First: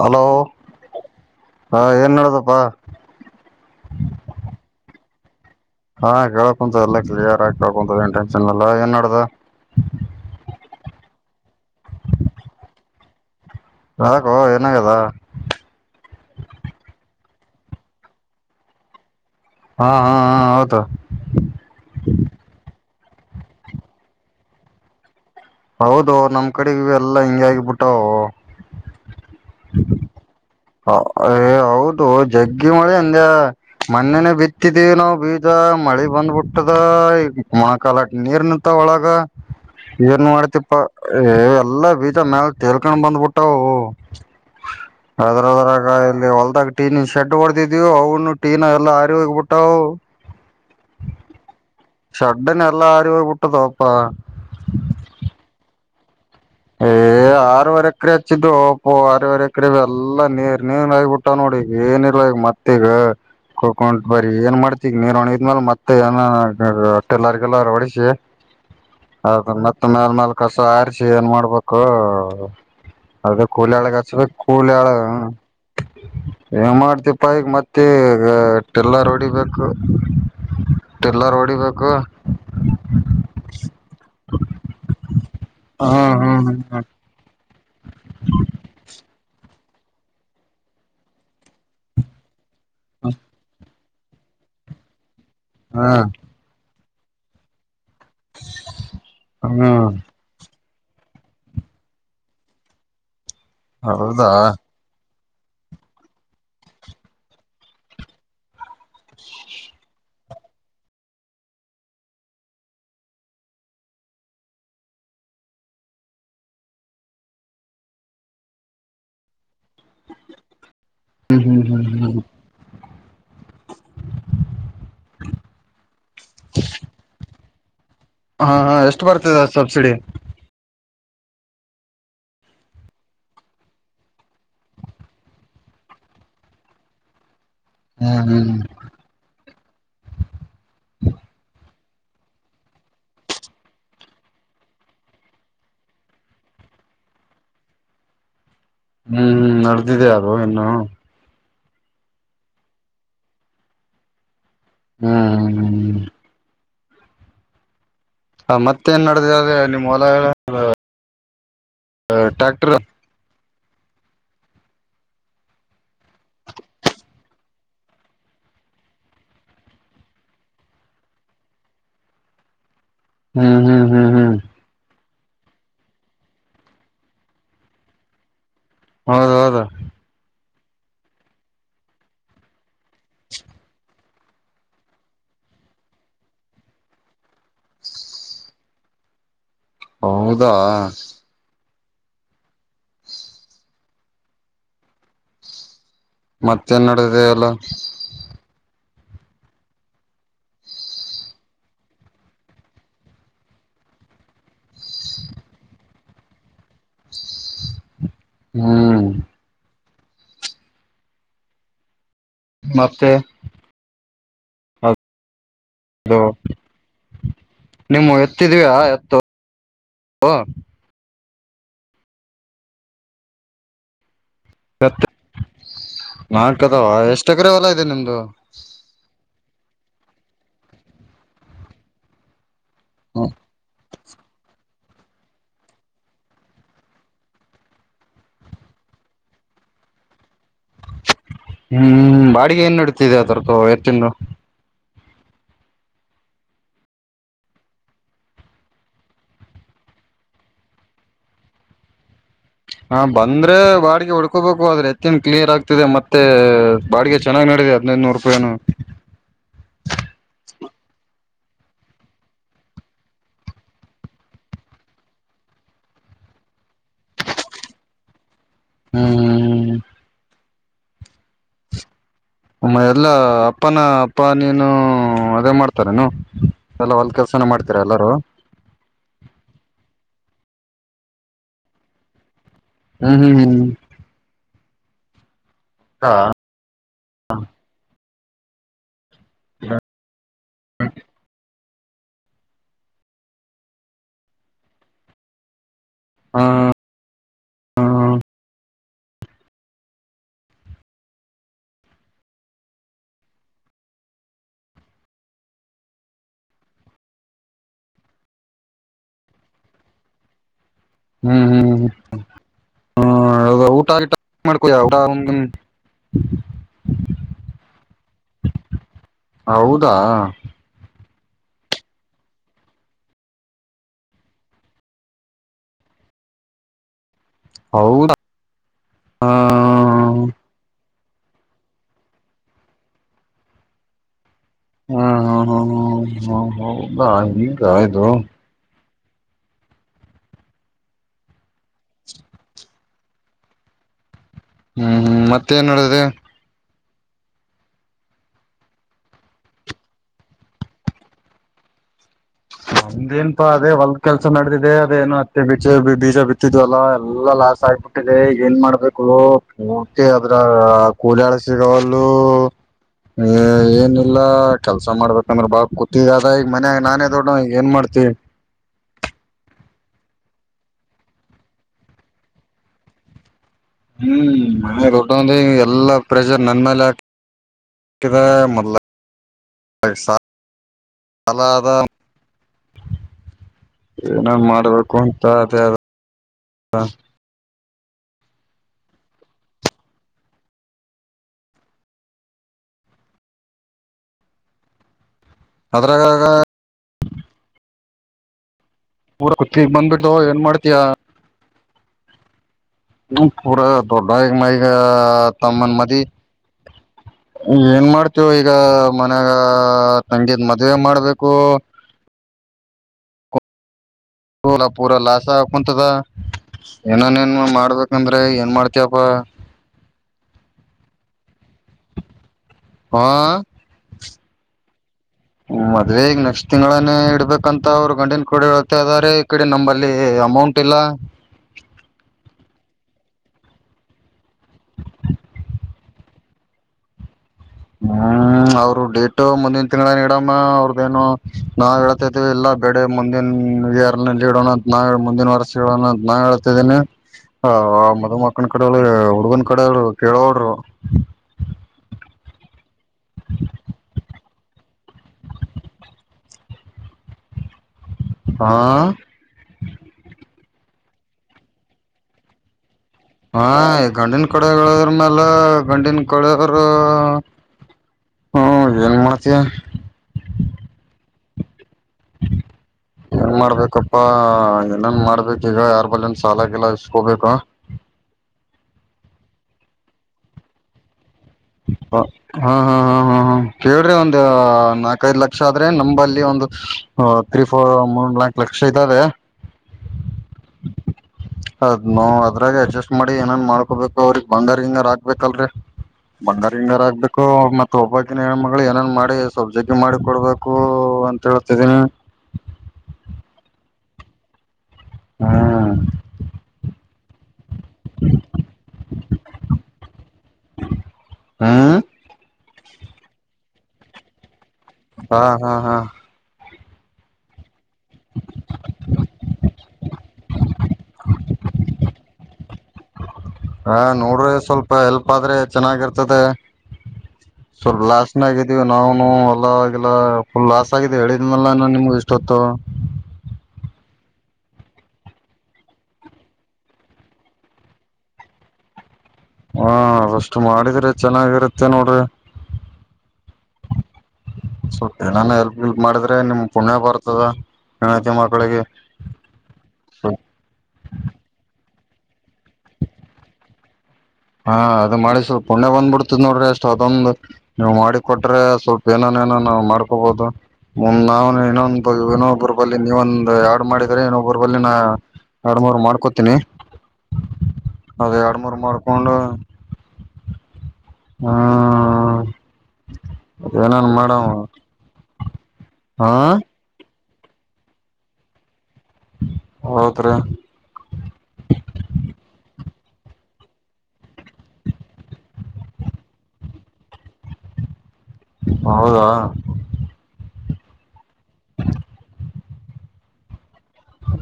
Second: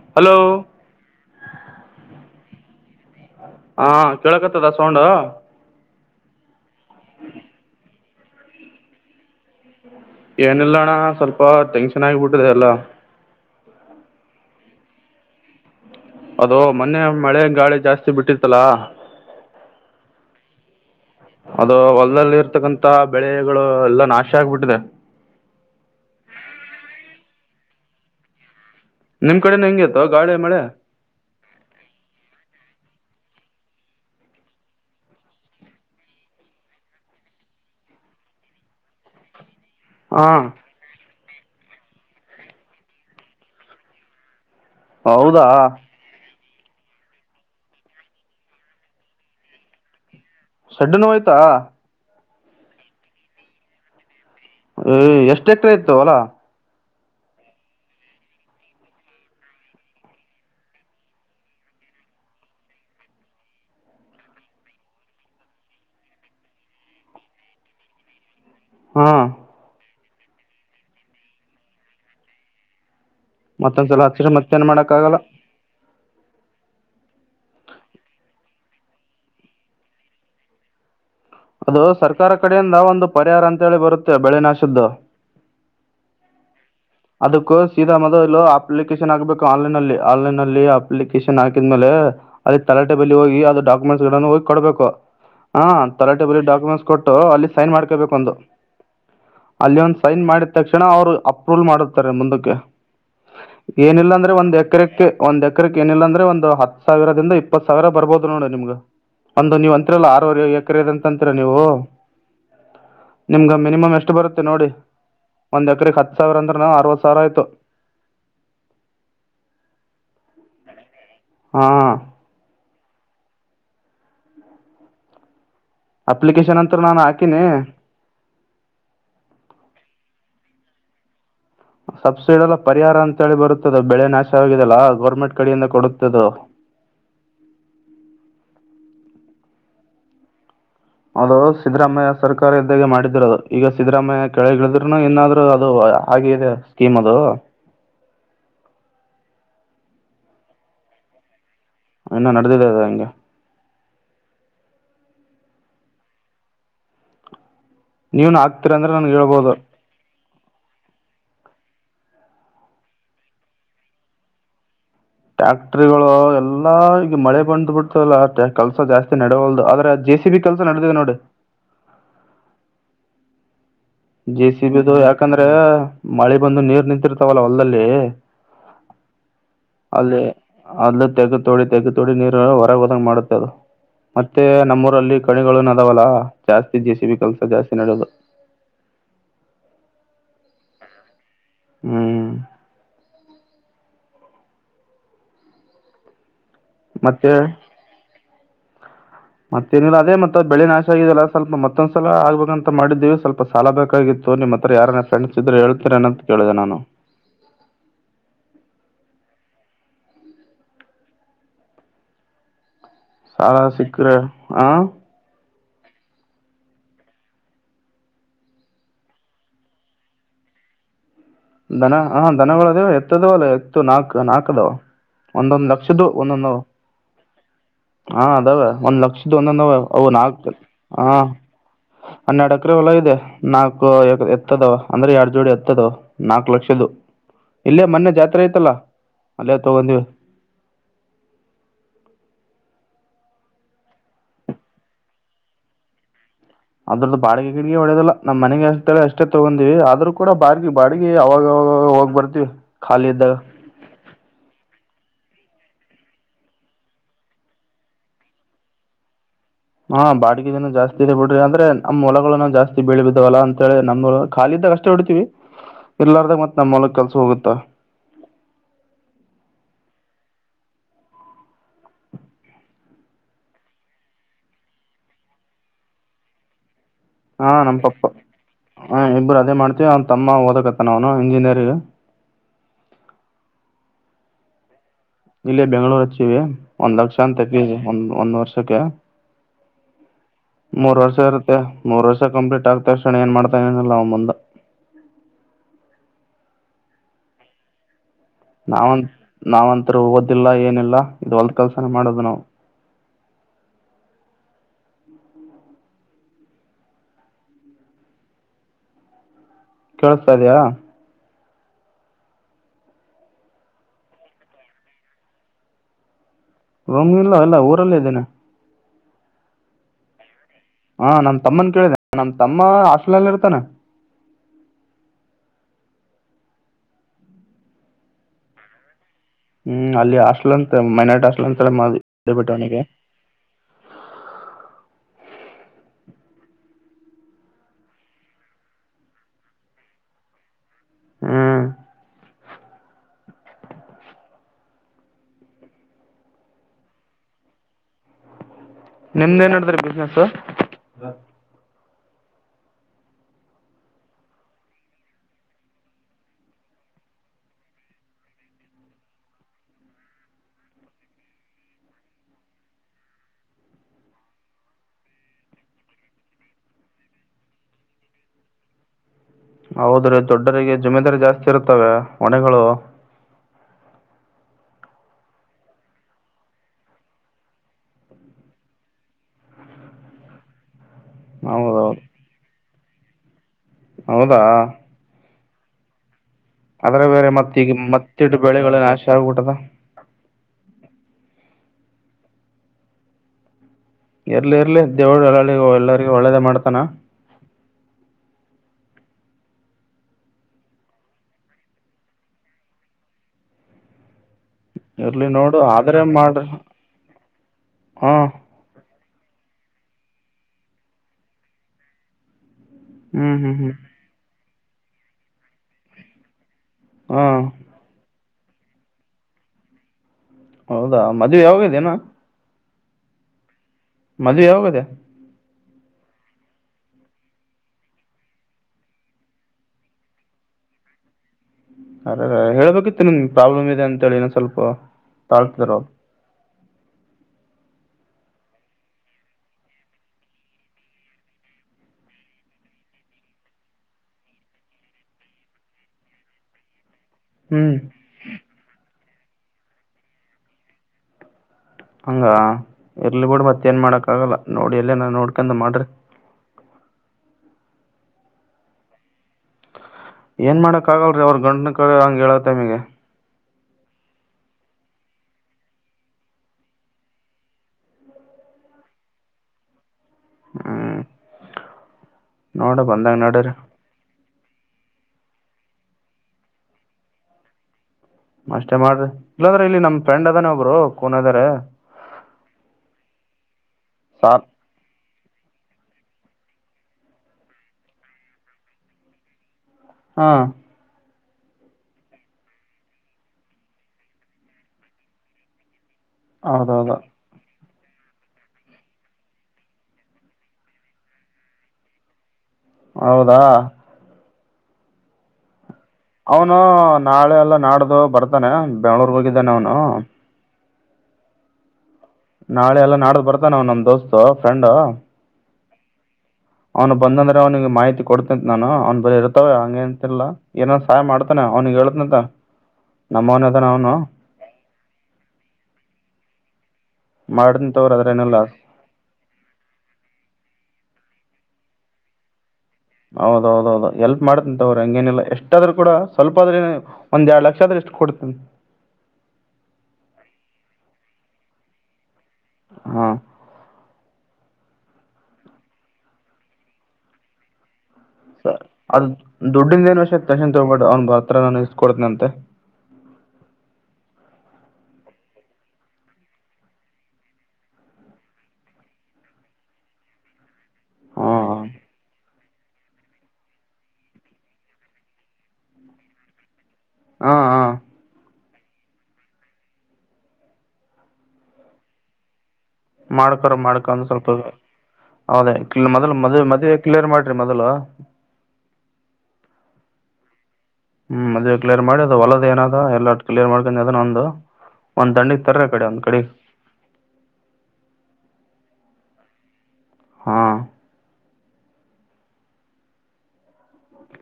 Hello ಹಾ ಏನ್ ನಡದಪ್ಪಾ ಹಾಂ ಕೇಳಕತ್ತದ ಸೌಂಡು ಹಾ ಕೇಕೊಂತ ಎಲ್ಲ ಕ್ಲಿಯರ್ಗಿ ಕೇಕೊಂತ ಏನ್ ಟೆನ್ಷನ್ ಎಲ್ಲ ಏನ್ ನಡದದ [unintelligible] ಏನಿಲ್ಲ ಅಣ್ಣ ಸ್ವಲ್ಪ ಟೆನ್ಷನ್ ಆಗಿಬಿಟ್ಟಿದೆ ಎಲ್ಲಾ [unintelligible] ಏನಾಗದ ಅದು ಮೊನ್ನೆ ಮಳೆ ಗಾಳಿ ಜಾಸ್ತಿ ಬಿಟ್ಟಿರ್ತಲಾ ಹಾ ಹಾ ಹಾ ಹೌದು ಅದು ಹೊಲ್ದಲ್ಲಿ ಇರ್ತಕ್ಕಂತಥ ಬೆಳೆಗಳು ಎಲ್ಲಾ ನಾಶ ಆಗ್ಬಿಟ್ಟಿದೆ ಹೌದು ನಮ್ ಕಡೆಗೆ ಎಲ್ಲ ಹಿಂಗ ಆಗಬಿಟ್ಟಾವ ನಿಮ್ ಕಡೆ ಹೆಂಗಿತ್ತು ಗಾಳಿ ಮಳೆ ಹ ಏ ಹೌದು ಜಗ್ಗಿ ಮಳಿ ಅಂದೆ ಮೊನ್ನೆನೆ ಬಿತ್ತಿದೀವಿ ನಾವು ಬೀಜ ಮಳಿ ಬಂದ್ಬಿಟ್ಟದ ಈ ಮೊಣಕಾಲಕ್ ನೀರ್ಂತ ಒಳಗ ಎನ್ ಹಾಂ ಮಾಡ್ ಎಲ್ಲ ಬೀಜಾ ಮ್ಯಾಲ ತೇಳ್ಕೊಂಡ್ ಬಂದ್ಬಿಟ್ಟ ಹೌದಾ ಅದ್ರದ್ದೆಲ್ಲಾ ಇಲ್ಲಿ ಹೊಲ್ದದಾಗ ಟೀನ ಶರ್ಡ್ ಹೊಡದಿದವು ಅವುನು ಟೀ ನ ಎಲ್ಲ ಹಾರಿ ಹೋಗಬಿಟ್ಟವು ಸಡ್ಡು ಹೋಯ್ತಾ ಶಡ್ಡಿನ ಎಲ್ಲಾ ಹಾರಿಹೋಗಿಬಟ್ಟು ದೋಪಾ ಏ ಎಷ್ಟ್ ಎಕರೆ ಇತ್ತು ಹೋಲಾ ಏ ಆರವರೆ ಎಕರೆ ಹಚ್ಚಿದ್ದುಪ್ಪು ಆರವರೆ ಎಕರೆ ಎಲ್ಲ ನೀರ್ ನೀನ್ ಆಗಬಿಟ್ಟ ನೋಡಿಗ ಏನ್ ಇಲಾ ಮತ್ತೆ ತ್ತಗ [unintelligible] ಬರೀ ಏನ್ ಮಾಡ್ತೀ ನೀರ್ ಒಣಿದ್ಮೇಲ ಮತ್ತೆ ಏನಟೆಲರ್ಗೆಲ್ಲರ್ ಹೊಡಸಿ. [inaudible] ಹಾ ಮತ್ತ್ ಮ್ಯಾಲ್ ಮೇಲ್ ಕಸ ಆರಿಸಿ ಏನ್ ಮಾಡ್ಬೇಕು ಅದ್ಕ ಕೂಲಿ ಮತ್ತೊಂದ್ಸಲ ಹಚ್ಚಿದ್ರೆ ಆಳಗಚ್ಚ್ಬೇಕ್ ಮತ್ತೇನು ಕೂಲಿ ಆಳಗಾ. ಮಾಡೋಕ್ಕಾಗಲ್ಲ ಏನು ಮಾಡ್ತಿಪ್ಪ ಈಗ ಮತ್ತೆ ಈಗ ಟಿಲ್ಲರ್ ಹೊಡಿಬೇಕು. ಟಿಲ್ಲರೊಡ್ ಅದು ಸರ್ಕಾರ ಕಡೆಯಿಂದ ಒಂದು ಪರಿಹಾರ ಅಂತೇಳಿ ಬರುತ್ತೆ ಬೆಳೆ ನಾಶದ್ದು. ಹ್ಮ ಹ್ಮ್ ಹ ಅದಕ್ಕೂ ಸೀದಾ ಮೊದಲು ಅಪ್ಲಿಕೇಶನ್ ಆಗ್ಬೇಕು ಆನ್ಲೈನಲ್ಲಿ. ಆನ್ಲೈನ್ ಅಲ್ಲಿ ಅಪ್ಲಿಕೇಶನ್ ಹಾಕಿದ್ ಮೇಲೆ ಅದ ತಲಟೆ ಬಳಿ ಹೋಗಿ ಈ ಅದು ಡಾಕ್ [unintelligible] ಹೋಗಿ ಕೊಡ್ಬೇಕು ಹ ಹ್ಮ್ ತಲಾಟ ಬ ಡಾಕುಮೆಂಟ್ಸ್ ಕೊಟ್ಟು ಅಲ್ಲಿ ಸೈನ್ ಮಾಡ್ಕಬೇಕು ಒಂದು ಹ್ಮ್ ಅಲ್ಲಿ ಹ್ಮ್ ಒಂದು ಸೈನ್ ಮಾಡ್ ತಕ್ಷಣ ಅವ್ರು ಅಪ್ರೂವಲ್ ಮಾಡುಸ್ತಾರೆ ಮುಂದಕ್ಕೆ, ಏನಿಲ್ಲ ಹೌದಾ ಅಂದ್ರೆ ಒಂದ್ ಎಕರೆಕ್ಕೆ ಒಂದ್ ಎಕ್ರಕ್ ಏನಿಲ್ಲ ಅಂದ್ರೆ ಒಂದು ಹತ್ ಸಾವಿರದಿಂದ ಇಪ್ಪತ್ ಸಾವಿರ ಬರ್ಬೋದು ನೋಡಿ ನಿಮ್ಗ. ಅಂದು ನೀವ್ ಅಂತರಿಲ್ಲ ಆರೂವರೆ ಎಕರೆದ ಅಂತ ಅಂತರ ನೀವು. ನಿಮ್ಗ ಮಿನಿಮಮ್ ಎಷ್ಟು ಬರುತ್ತೆ ನೋಡಿ. ಒಂದ್ಕೆ ಹತ್ಸಾವಿರ ಅಂದ್ರನ ಅರವತ್ ಸಾವಿರ ಆಯ್ತು. ಹ್ಮ್ ಹ್ಮ್ ಹ್ಮ್ ಹಾಂ ಹ್ಮ ಅಪ್ಲಿಕೇಶನ್ ಅಂತ ನಾನು ಹಾಕೀನಿ. ಹಾ ಹಾ ಎಷ್ಟು ಬರ್ತದ ಸಬ್ಸಿಡಿ? ಸಬ್ಸಿಡಿ ಅಲ್ಲ ಪರಿಹಾರ ಅಂತೇಳಿ ಬರುತ್ತದೆ ಬೆಳೆ ನಾಶವಾಗಿದಲ್ಲಾ ಗೋರ್ಮೆಂಟ್ ಕಡೆಯಿಂದ ಕೊಡುತ್ತದು. ಹ್ಮ್ ಹ್ಮ್ ಅದು ಸಿದ್ದರಾಮಯ್ಯ ಸರ್ಕಾರ ಇದ್ದಾಗೆ ಮಾಡಿದ್ರು ಅದು ಈಗ ಸಿದ್ದರಾಮಯ್ಯ ಕೆಳಗಿಳಿದ್ರುನು ಏನಾದ್ರು ಅದು ಹಾಗೆ ಇದೆ ಸ್ಕೀಮ್ ಅದು. ಹ್ಮ್ ಹ್ಮ್ ನಡೆದಿದೆ ಅದು ಇನ್ನು. ಇನ್ನು ನಡೆದಿದೆ ಹಂಗೆ. ಹ್ಮ ಹ ನೀವನು ಹ ಹಾಕ್ತೀರ ಮತ್ತ್ ಅಂದ್ರೆ ಏನ್ ನನ್ಗೆ ನಡ್ದಿದೆ ಹೇಳ್ಬೋದು ಅದೆ ನಿಮ್ಮ್ ಹೊಲ ಆ ಟ್ರ್ಯಾಕ್ಟರು. ಟ್ಯಾಕ್ಟ್ರಗಳು ಎಲ್ಲಾ ಈಗ ಮಳೆ ಬಂದ್ ಬಿಡ್ತಲ್ಲ ಕೆಲ್ಸ ಜಾಸ್ತಿ ನಡೆಯೊಲ್ದು ಆದ್ರೆ ಜೆ ಸಿವಿ ಕೆಲಸ ನಡೆದಿದೆ ನೋಡು. ಹ್ಮ್ ಹ್ಮ್ ಹ್ಮ್ ಹ್ಮ್ ಜೆ ಸಿಬಿ ದು ಯಾಕಂದ್ರೆ ಮಳೆ ಬಂದು ನೀರ್ ನಿಂತಿರ್ತಾವಲ್ಲ ಹೊಲ್ದಲ್ಲೀ. ಹೌದ ಹೌದು ಅಲ್ಲಿ ಅಲ್ಲಿ ತೆಗ ತೊಡಿ ತೆಗ ತೊಡಿ ನೀರು ಹೊರಗೆ ಹೋದಂಗ ಮಾಡುತ್ತೆ ಅದು. ಮತ್ತೆ ನಮ್ಮೂರಲ್ಲಿ ಕಣಿಗಳುನು ಅದಾವಲ್ಲ ಜಾಸ್ತಿ ಜೆ ಸಿ ಬಿ ಕೆಲ್ಸ ಜಾಸ್ತಿ ನಡೋದು. ಹೌದಾ ಹ್ಮ ಮತ್ತೇನ್ ನಡದೆ ಮತ್ತೆ ಎಲ್ಲ. ಮತ್ತೇನಿಲ್ಲ ಅದೇ ಮತ್ತ ಬೆಳೆ ನಾಶ ಆಗಿದೆಲ್ಲ ಸ್ವಲ್ಪ ಮತ್ತೊಂದ್ಸಲ ಆಗ್ಬೇಕಂತ ಮಾಡಿದ್ದೀವಿ ಸ್ವಲ್ಪ ಸಾಲ ಬೇಕಾಗಿತ್ತು. ತೋ ನಿಮ್ಮ ಹತ್ರ ಯಾರ ಫ್ರೆಂಡ್ಸ್ ಇದ್ರ ಹೇಳ್ತಿರೇನ ಅಂತ ಕೇಳಿದೆ ನಾನು. ಹ್ಮ ಮತ್ತೆ ಹಾ ಸಿಕ್ಕರೆ ಹ. ಅದು ನಿವು ಎತ್ತಿದ್ಯಾ ಎತ್ತು ದನ ಹ ದನಗಳದವು ಎತ್ತದ ಅಲ್ಲ ಎತ್ತು ನಾಕ್ ನಾಕದವ ಒಂದೊಂದು ಲಕ್ಷ್ದ ಒಂದೊಂದು ನಾಲ್ಕ ಅದಾವ ಎಷ್ಟ್ ಎಕರೆ ಹೊಲ ಇದೆ ನಿಮ್ದು ಹಾ ಅದಾವ ಒಂದ್ ಲಕ್ಷ ಒಂದ ಅ ನಾಕ ಹ ಹನ್ನೆರಡು ಅಕರೆ ಹೊಲ ಇದೆ ನಾ ಎತ್ತದವ ಅಂದ್ರೆ ಎರ್ ಜೋಡಿ ಎತ್ತತದವ ನಾಲ್ಕು ಲಕ್ಷ್ದ ಇಲ್ಲೇ ಮೊನ್ನೆ ಜಾತ್ರೆ ಐತ್ತಲ್ಲ ಅಲ್ಲೇ ತೊಗೊಂಡೀವಿ ಹ್ಮ್ ಬಾಡಿಗೆ ಏನ್ ನಡತಿದೆ ಅದರ ತ ಎರ್ ತಿಂಡ ಅದ್ರದ್ದ ಬಾಡಿಗೆ ಗಿಡಿಗೆ ಹೊಡೋದಲ್ಲ ನಮ್ ಮನೆಗೆ ಅಸ್ತಾಳೆ ಅಷ್ಟೇ ತೊಗೊಂಡಿವವಿ ಆದ್ರೂ ಕೂಡ ಬಾಗೆ ಬಾಡಿಗೆ ಅವವಾಗಾಗ ಹೋಗ್ ಬರ್ ದು ಹಾ ಬಂದ್ರೆ ಬಾಡಿಗೆ ಹುಡ್ ಹಾಕೋಬೇಕು ಆದ್ರೆ ಎತ್ತನ್ ಕ್ಲಿಯರ್ ಆಗ್ತಿದೆ ಮತ್ತೆ ಬಾಡಿಗೆ ಚೆನ್ನ್ ನಡಿದೆ ಹದ್ದ್ನೂರು ರೂಪಾಯನು ಹಾ ಬಾಡಿಗೆ ಜನ ಜಾಸ್ತಿ ಇದೆ ಬಿಡ್ರಿ ಅ್ರೆ ನಮ್ಮ ಒಳಗಳನ ಜಾಸ್ತಿ ಬಳಿ ಬಿದ್ದಾವಲ್ಲ ಅಂತ ಹೇಳಿ ನಮ್ ಒ ಲಿದಾಗ ಅಷ್ಟ ಹೊಡಿತೀವಿ ಎಲ್ಲಾರದಾಗ ಮತ್ತತ್ ನಮ್ಮ್ ಮಲ ಕೆಲ್ಸ ಹೋಗುತ್ತಾ ಹ್ಮ್ ಹ್ಮ ಹ್ಮ್ ಮ್ಮ ಎಲ್ಲಾ ಅಪ್ಪನ ಅಪ್ಪ ನೀನು ಅದೇ ಮಾಡ್ತಾರೇನು ಎಲ್ಲ ಹೊಲ್ ಕೆಲ್ಸ ಹಾ ನಮ್ಮ ಪಪ್ಪ ಹ ಇಬ್ಬರು ಅದೇ ಮಾಡ್ತಿವಿ ಅವನ್ ತಮ್ಮ ಓದಕತ್ತ ನ ಅವ್ನು ಇಂಜಿನಿಯರ. ಹ್ಮ್ ಹ್ಮ್ ಹ್ಮ್ ಇಲ್ಲಿ ಬೆಂಗಳೂರ ಹಾ ಹಚ್ಚಿವಿ ಒಂದ್ ಲಕ್ಷ ಅಂತ ಫೀಸ್ ಒಂದ ಒಂದ್ ವರ್ಷಕ್ಕೆ. ಮೂರ್ ವರ್ಷ ಇರುತ್ತೆ ಮೂರ್ ವರ್ಷ ಕಂಪ್ಲೀಟ್ ಆಗ್ತಕ್ಷಣ ಏನ್ ಮಾಡ್ತಾನೋ ಏನಿಲ್ಲ ಅವ ಮುಂದ. ಹಾ ನಾವಂತ್ ನಾವಂತರು ಓದಿಲ್ಲ ಏನಿಲ್ಲ ಇದು ಹೊಲ್ದ ಕೆಲ್ಸನೇ ಮಾಡೋದ ನಾವು. ಹಾ ಕೇಳಸ್ತಾ ಇದೆಯಾ? ಹ್ಮ್ ಹ್ಮ್ ಹ್ಮ್ ಹ್ಮ ಅ ಊಟಾ ಗಿಟಾ ಏನ್ ಮಾಡ್ತೀಯಾ [unintelligible] ರಮ ಇಲ್ಲಾ ಅಲ್ಲ ಊರಲ್ಲೇ ಇದಾನೆ. ಹೌದಾ? ಹಾ ನಮ ತಮ್ಮನ್ ಕೇಳಿದೆ ನಮ ತಮ್ಮ ಹಾಸ್ಟ್ಲಲ್ ಇರ್ತಾನೆ. ಹೌದಾ ಹ ಹ್ಮ್ ಅಲ್ಲಿ ಹಾಸ್ಟ್ಲ್ ಅಂತ ಮೈನಾರಟಿ ಹಾಸ್ಟ್ಲ್ ಅಂತ [unintelligible] ಅವನಿಗೆ ಹ್ಮ ಹ ಹ ಹ ಹ ಹೌದಾ ಹಿಂಗ್ ಇದು. ಹಂ [unintelligible] [unintelligible] ಹ್ಮ್ ಹ್ಮ್ ಮತ್ತ ಏನ್ ನೋಡದದೆ. ನಿಮ್ದ್ ಏನ ನಡದದ್ರಿ ಬಿಸ್ನೆಸ್ಸೂ? ನಮ್ದೇನ್ಪಾ ಅದೇ ಹೊಲ್ದ ಕೆಲ್ಸ ನಡೆದಿದೆ ಅದೇನು ಹತ್ತೆ ಬ ಬೀಜ ಬಿತ್ತಿದ್ವಲ್ಲಾ ಎಲ್ಲಾ ಲಾಸ್ ಆಯ್ತು. ತ್ತಿದೆ ಏನ್ ಮಾಡ್ಬೇಕು ಪೂರ್ತಿ ಅದ್ರಾಗ ಕೂಲಿಯಾಳ ಸಿಗವಲ್ಲೂ. ಏ ಏನಿಲ್ಲ ಕೆಲ್ಸ ಮಾಡ್ಬೇಕಂದ್ರ ಬಾ ಕುತ್ಗಿಗ್ ಅದಾ ಈಗ ಮನ್ಯಾಗ ನಾನೇ ದೊಡ್ಡ ಹ ಏನ್ ಮಾಡ್ತಿ? ಹೌದ್ರೀ ದೊಡ್ಡರಿಗೆ ಜಮೆದಾರಿ ಜಾಸ್ತಿ ಇರತ್ತವೆ ಹೊಣೆಗಳು. ಹ್ಮ್ ಮನ್ಯಾಗ ದೊಡ್ಡವನ್ದೇ ಎಲ್ಲಾ ಪ್ರೆಷರ್ ನನ್ ಮೇಲೆ ಹಾಕ್ತ [unintelligible] ಸಾಲಾ ಅದಾ. ಹೌದೌದು ಜೀವ್ನಾ ಹೌದಾ ಮಾಡ್ಬೇಕು ಅಂತ ಅದೇ ಅದಾ. ಅದ್ರಾಗ ಬೇರೆ ಮತ್ತ ಈಗ ಮತ್ತಿಟ್ ಬೆಳೆಗಳ ನಾಶ ಆಗ್ಬಿಟ್ಟದ ಎರ್ಲಿ ಇರ್ಲಿ ದೇವರು ಎಲ್ಲರಿಗೂ ಅದ್ರಾಗ ಒಳ್ಳೆಯವರಿಗೂ ಒಳ್ಳೇದ ಮಾಡ್ತಾನ ಪೂರ [unintelligible] ಬಂದ್ಬಿಟ್ಟು ಏನ್ ಮಾಡ್ತಿಯಾ ಪೂರ [unintelligible] [unintelligible] ಇರ್ಲಿ [unintelligible] ನೋಡು ತಮ್ಮನ್ ಮದ್ವಿ ಆದ್ರೆ ಮಾಡ್ರಿ ಏನ್ ಹಾ ಮಾಡ್ತೀಯೋ [unintelligible] ಈಗ ಮನ್ಯಾಗ ತಂಗಿದ್ ಮದ್ವೇ ಮಾಡ್ಬೇಕು [unintelligible] ಹ್ಮ್ ಹ್ಮ್ ಹ್ಮ್ ಸೋಲ ಪೂರಾ ಲಾಸ್ ಹಾಗಿ ಕೊಂತದ ಏನನ್ ಹಾ ಏನ್ ಮಾಡ್ಬೇಕಂದ್ರೆ ಏನ್ ಮಾಡ್ತಿಯಪ್ಪಾ ಹೌದಾ ಮದ್ವೇ ಯಾವಾಗ ಇನ್ನ ಹಾ [unintelligible] ಮದ್ವೇ ಯಾವೋಗದ? ಮದ್ವೆ ಈಗ ನೆಕ್ಸ್ಟ್ ತಿಂಗಳಾನೇ ಇಡ್ಬೇಕ ಅಂತ ಅವ್ರು ಗಂಡಿನ ಕಡೆಯವರು ಹೇಳ್ತಾ ಇದ್ದಾರೆ. ಇ ಕಡೆ ನಮ್ಮಲ್ಲಿ ಅಮೌಂಟ್ ಇಲ್ಲ. ಅರೆ ಅರೆ ಅ ಹೇಳ್ಬೇಕಿತ್ತು ನಿಮಗೆ ಪ್ರಾಬ್ಲಮ್ ಇದೆ ಅಂತೇಳಿ ಇನ್ನ ಸ್ವಲ್ಪ ತಾಳ್ತಿದ್ ಅವರು. ಹ್ಮ್ ಅವರು ಡೇಟ್ ಮುಂದಿನ ತಿಂಗಳ ಇಡಮ್ಮ ಅವ್ರದೇನು ನಾವ ಹೇತಾ ಇದ್ದೇವಿ ಇಲ್ಲ. [unintelligible] ಬೇಡೆ ಮುಂದಿನ ಇಯರನಲ್ಲಿ ಇಡೋಣ ನಾ ಹೇಳ್ ಮುಂದಿನ ವರ್ಷ ಇಡೋಣ ಅಂತ ನಾ ಹೇಳ್ತಿದೀನಿ. ಹ ಹ್ಮ್ ಮದಮಕ್ಕನ ಕಡೆಯವರು ಹುಡುಗನ ಕಡೆರು ಕೇಳೋಲ್ರು ಹಂಗ ಇರ್ಲಿ ಬಿಡ್ ಮತ್ತ ಏನ್ ಮಾಡಕ್ ಆಗಲ್ಲ ನೋಡಿ ಎಲ್ಲ ನ ನೋಡ್ಕಂಡ ಮಾಡ್ರಿ. ಹಾ ಏನ್ ಮಾಡೋಕ್ಕಾಗಲ್ಲ ರೀ ಅವ್ರು ಗಂಡಿನ ಕಡೆವ್ರು ಹಂಗೆ ಹೇಳೋ ಟೈಮಿಗೆ. ಹಾ ಗಂಡಿನ ಕಡೆಯವರನ್ನೆಲ್ಲ ಗಂಡಿನ ಕಡೆಯವರು. ಹ್ಮ ಏನ್ ಮಾಡ್ತಿಯ? ಹ್ಮ್ ನೋಡು ಬಂದಂಗ ನಡಿರಿ. ಅಪ್ಪಾ ಏನೇನ್ ಮಾಡ್ಬೇಕ ಈಗ ಯಾರ್ ಬಳಿಯನ್ ಸಾಲಾಗಿಲ್ಲ ಇಸ್ಕೋಬೇಕು. ಅಷ್ಟೆ ಮಾಡ್ರಿ ಇಲ್ಲಾಂದ್ರೆ ಇಲ್ಲಿ ನಮ್ ಫ್ರೆಂಡ್ ಅದಾನೆ ಒಬ್ಬರು ಕೋನ್ [unintelligible] ಹಾ ಹಾ ಹಾ ಹಾ ಹಾ ಕೇಳ್ರಿ ಒಂದ ಸಾರ್ ನಾಕೈದ್ ಲಕ್ಷ ಲಕ್ಷ ಆದ್ರೆ ನಮ್ಮಲ್ಲಿ ಒಂದು ತ್ರಿ ಫೋರ್ ಮೂರ್ ನಾಲ್ಕು ಲಕ್ಷ ಇದ್ದಾವೆ. ಹಾ [inaudible] ಅದ್ ನೋ ಅದ್ರಾಗ ಅಡ್ಜಸ್ಟ್ ಮಾಡಿ ಏನೇನ್ ಮಾಡ್ಕೊಬೇಕು ಅವ್ರಗ್ ಬಂಗಾರ ಗಿಂಗಾರ ಆಗ್ಬೇಕಲ್. ರಿ ಬಂಗಾರ ಗಿಂಗಾರ ಹೌದೌದು ಆಗ್ಬೇಕು. [unintelligible] ಮತ್ತ ಒಬ್ಬಕ್ಕಿನ ಹೆಣ್ಮಳ ಏನನ್ ಮಾಡಿ ಸ್ವಲ್ಪ ಸೆಟಲ್ ಗ ಮಾಡಿ ಕೊಡ್ಬೇಕು ಅಂತ ಹೇಳ್ತಿದೀನಿ. ಹೌದಾ ಹ್ಮ್ ಅವನು ನಾಳೆ ಎಲ್ಲ ನಾಡ್ದ ಬರ್ತಾನೆ ಬೆಂಗಳೂರ್ಗ್ ಹೋಗಿದ್ದಾನೆ ಅವನು. ಹಾ [unintelligible] ನಾಳೆ ಎಲ್ಲ ನಾಡ್ದ್ ಬರ್ತಾನ ಅವನು ನಮ್ ದೋಸ್ತು ಫ್ರೆಂಡ್. ಹಾ ಹಾ ಹಾ ಅವ್ನು ಬಂದಂದ್ರೆ ಅವ್ನಿಗೆ ಮಾಹಿತಿ ಕೊಡ್ತೆನೆ ನಾನು ಅವ್ನ್ ಬಳಿ ಇರ್ತವ ಹಂಗೆಂತಿಲ್ಲಾ. ಏನಾದ್ರೂ ಸಹಾಯ ಮಾಡ್ತಾನ ಅವ್ನಿಗೆ ಹೇಳ್ತನಂತ ನಮ್ಮವನ ಅದಾನ ಹಾ ಅವನು ನೋಡ್ರಿ ಸ್ವಲ್ಪ ಎಲ್ಪ್ ಆದ್ರೆ ಚೆನ್ನಾಗಿರ್ತದೆ. ಮಾಡ್ತನ್ ಸ್ವಲ್ಪ ತಗೋರಿ ಲಾಸ್ಟ್ನಾ ಅದ್ರೇನಿಲ್ಲ ಗಿದ್ದೀವಿ. ನಾನು ಹೊಲ ಗಿಲ ಫುಲ್ ಲಾಸ್ ಆಗಿದ್ದೀವಿ ಹೇಳಿದ್ನಲ್ಲ ನಾನು ನಿಮಗ್ ಇಷ್ಟೊತ್ತು ಹೌದೌದೌದು ಎಲ್ಪ್ ಮಾಡ್ತೀನಿ ತವ್ರಿ ಹಂಗೇನಿಲ್ಲಾ ಎಷ್ಟಾದ್ರು ಕೂಡ ಸ್ವಲ್ಪ ಆದ್ರ ಏನಾಯ್ತು ಒಂದ್ ಎರಡು ಲಕ್ಷ ಆದ್ರ ಎಷ್ಟುಕ್ ಕೊಡ್ತನ್ ಅಷ್ಟು ಮಾಡಿದ್ರೆ ಚೆನ್ನಾಗಿರುತ್ತೆ ನೋಡಿ. ಹಾ ಸ್ವಲ್ಪ ಹೆಲ್ಪ್ ಮಾಡಿದ್ರೆ ಪುಣ್ಯ ಬರುತ್ತೆ ನಿಮ್ಮ ಹೆಂಡತಿ ಮಕ್ಕಳಿಗೆ ದುಡ್ಡಿನ ಬಗ್ಗೆ ತಲೆ ಕೆಡಿಸ್ಕೋಬೇಡಿ ನಾನು ಇಸ್ ಕೊಡ್ತೀನಿ ಹಾ ಅದು ಮಾಡಿ ಸ್ವಲ್ಪ ಪುಣ್ಯ ಬಂದ್ಬ ಬಿಡ್ತದ್ ನೋಡ್ರಿ ಅಷ್ಟ್ ಅದೊಂದು ನೀವು ಮಾಡಿಕೊಟ್ಟರೆ ಏನಾದರೂ ಮಾಡಿಕೊಳ್ಳಬಹುದು ನಾವ ಹ್ಞೂ ಏನೋ ಒಂದು ಹಾಂ [unintelligible] ನೀವು ಎರಡು ಮಾಡಿದಿರಾ ಇನ್ನೊಬ್ಬರ ಬಲಿ ನಾ ಎರಡು ಮೂರು ಮಾಡ್ಕೋತೀವಿ ಹಾಂ ಅದ ಎರಡು ಮೂರು ಮಾಡ್ಕೊಂಡು ಹ್ಮ ಮಾಡ್ಕೊಳ್ಳ ಮಾಡ್ಕೋ [unintelligible] ಹ ಮೊದ್ಲು ಮದುವೆ ಮುಂಚೆ ಕ್ಲಿಯರ್ ಮಾಡಿ ಮೊದಲು ಹೌದ್ರೀ ಮೊದ್ಲು ಕ್ಲಿಯರ್ ಮಾಡಿ ಹೊಲದಲ್ಲ ಏನದ ಕ್ಲಿಯರ್ ಮಾಡಿ ಅದನೊಂದು ಒಂದ್ ದಂಡಿ ಇ ತರ ಕಡೆ ಒಂದ್ ಕಡೆ ಹೌದಾ ಹಾ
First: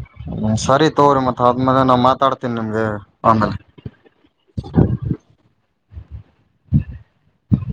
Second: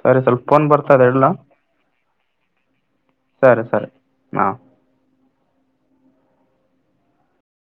ಸರಿ ಸ್ವಲ್ಪ ಫೋನ್ ಸರಿ ಬರ್ತಾದೆ ತಗೋರಿ ಇಡ್ಲಾ ಮತ್ ಆದ್ಮೇಲೆ ನಾ ಮಾತಾಡ್ತೀನಿ ನಿಮ್ಗೆ ಆಮೇಲೆ ಸರಿ ಸರಿ ಹಾ